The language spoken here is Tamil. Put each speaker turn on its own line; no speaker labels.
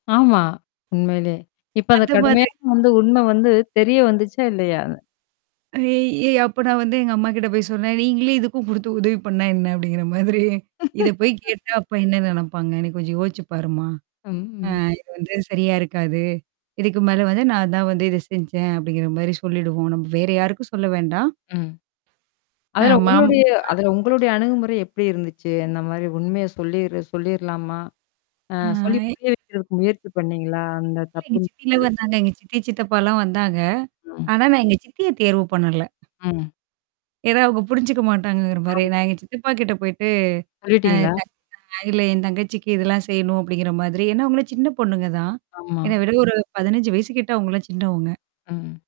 ஆமா. உண்மையிலே. இப்ப அத
அது
கடுமையா.
மாதிரி.
வந்து உண்ம வந்து தெரிய வந்துச்சா? இல்லையா?
அ ஏய்! அப்ப நான் வந்து எங்க அம்மாகிட்ட போய் சொன்னேன். நீங்களே இதுக்கும் குடுத்து உதவி பண்ணா என்ன அப்டிங்கிற மாதிரி. இத போய் கேட்டா அப்ப என்ன நெனப்பாங்க? என்ன கொஞ்சம் யோசிச்சு பாருமா? அ
ம்.
இது வந்து சரியா இருக்காது. இதுக்கு மேல வந்து நான் தான் வந்து இத செஞ்சேன். அப்டிங்கிற மாரி சொல்லிடுவோம். நம்ம வேற யாருக்கும் சொல்ல வேண்டாம்?
ம்.
ஆ,
அதில
மாமா
உங்களுடைய
அ.
அதில உங்களுடைய அணுகுமுறை எப்டி இருந்துச்சு? அந்த மாரி உண்மைய சொல்லிரு சொல்லிர்லாமா? அ
ஆ
சொல்லி
எ
புரிய வைக்கிறதுக்கு முயற்சி பண்ணீங்களா? அந்த
எங்க சித்திலா
தப்புன்னுட்டு.
வந்தாங்க. எங்க சித்தி, சித்தப்பாலாம் வந்தாங்க.
ஆம்.
ஆனா, நான் எங்க சித்திய தேர்வு பண்ணல.
ம்.
ஏன்னா அவங்க புரிஞ்சுக்க மாட்டாங்கங்கிற மாரி.
ஆம்.
நான் எங்க சித்தப்பா கிட்ட போயிட்டு. அ
சொல்லட்டீங்களா?
தப் அ இல்ல என் தங்கச்சிக்கு இதெல்லாம் செய்யணும் அப்டிங்கிற மாதிரி. ஏன்னா அவங்கள சின்ன பொண்ணுங்கதான்?
ஆமா.
என்ன விட ஒரு 15 வயசு கிட்ட அவங்கலாம் சின்னவங்க.
ம்.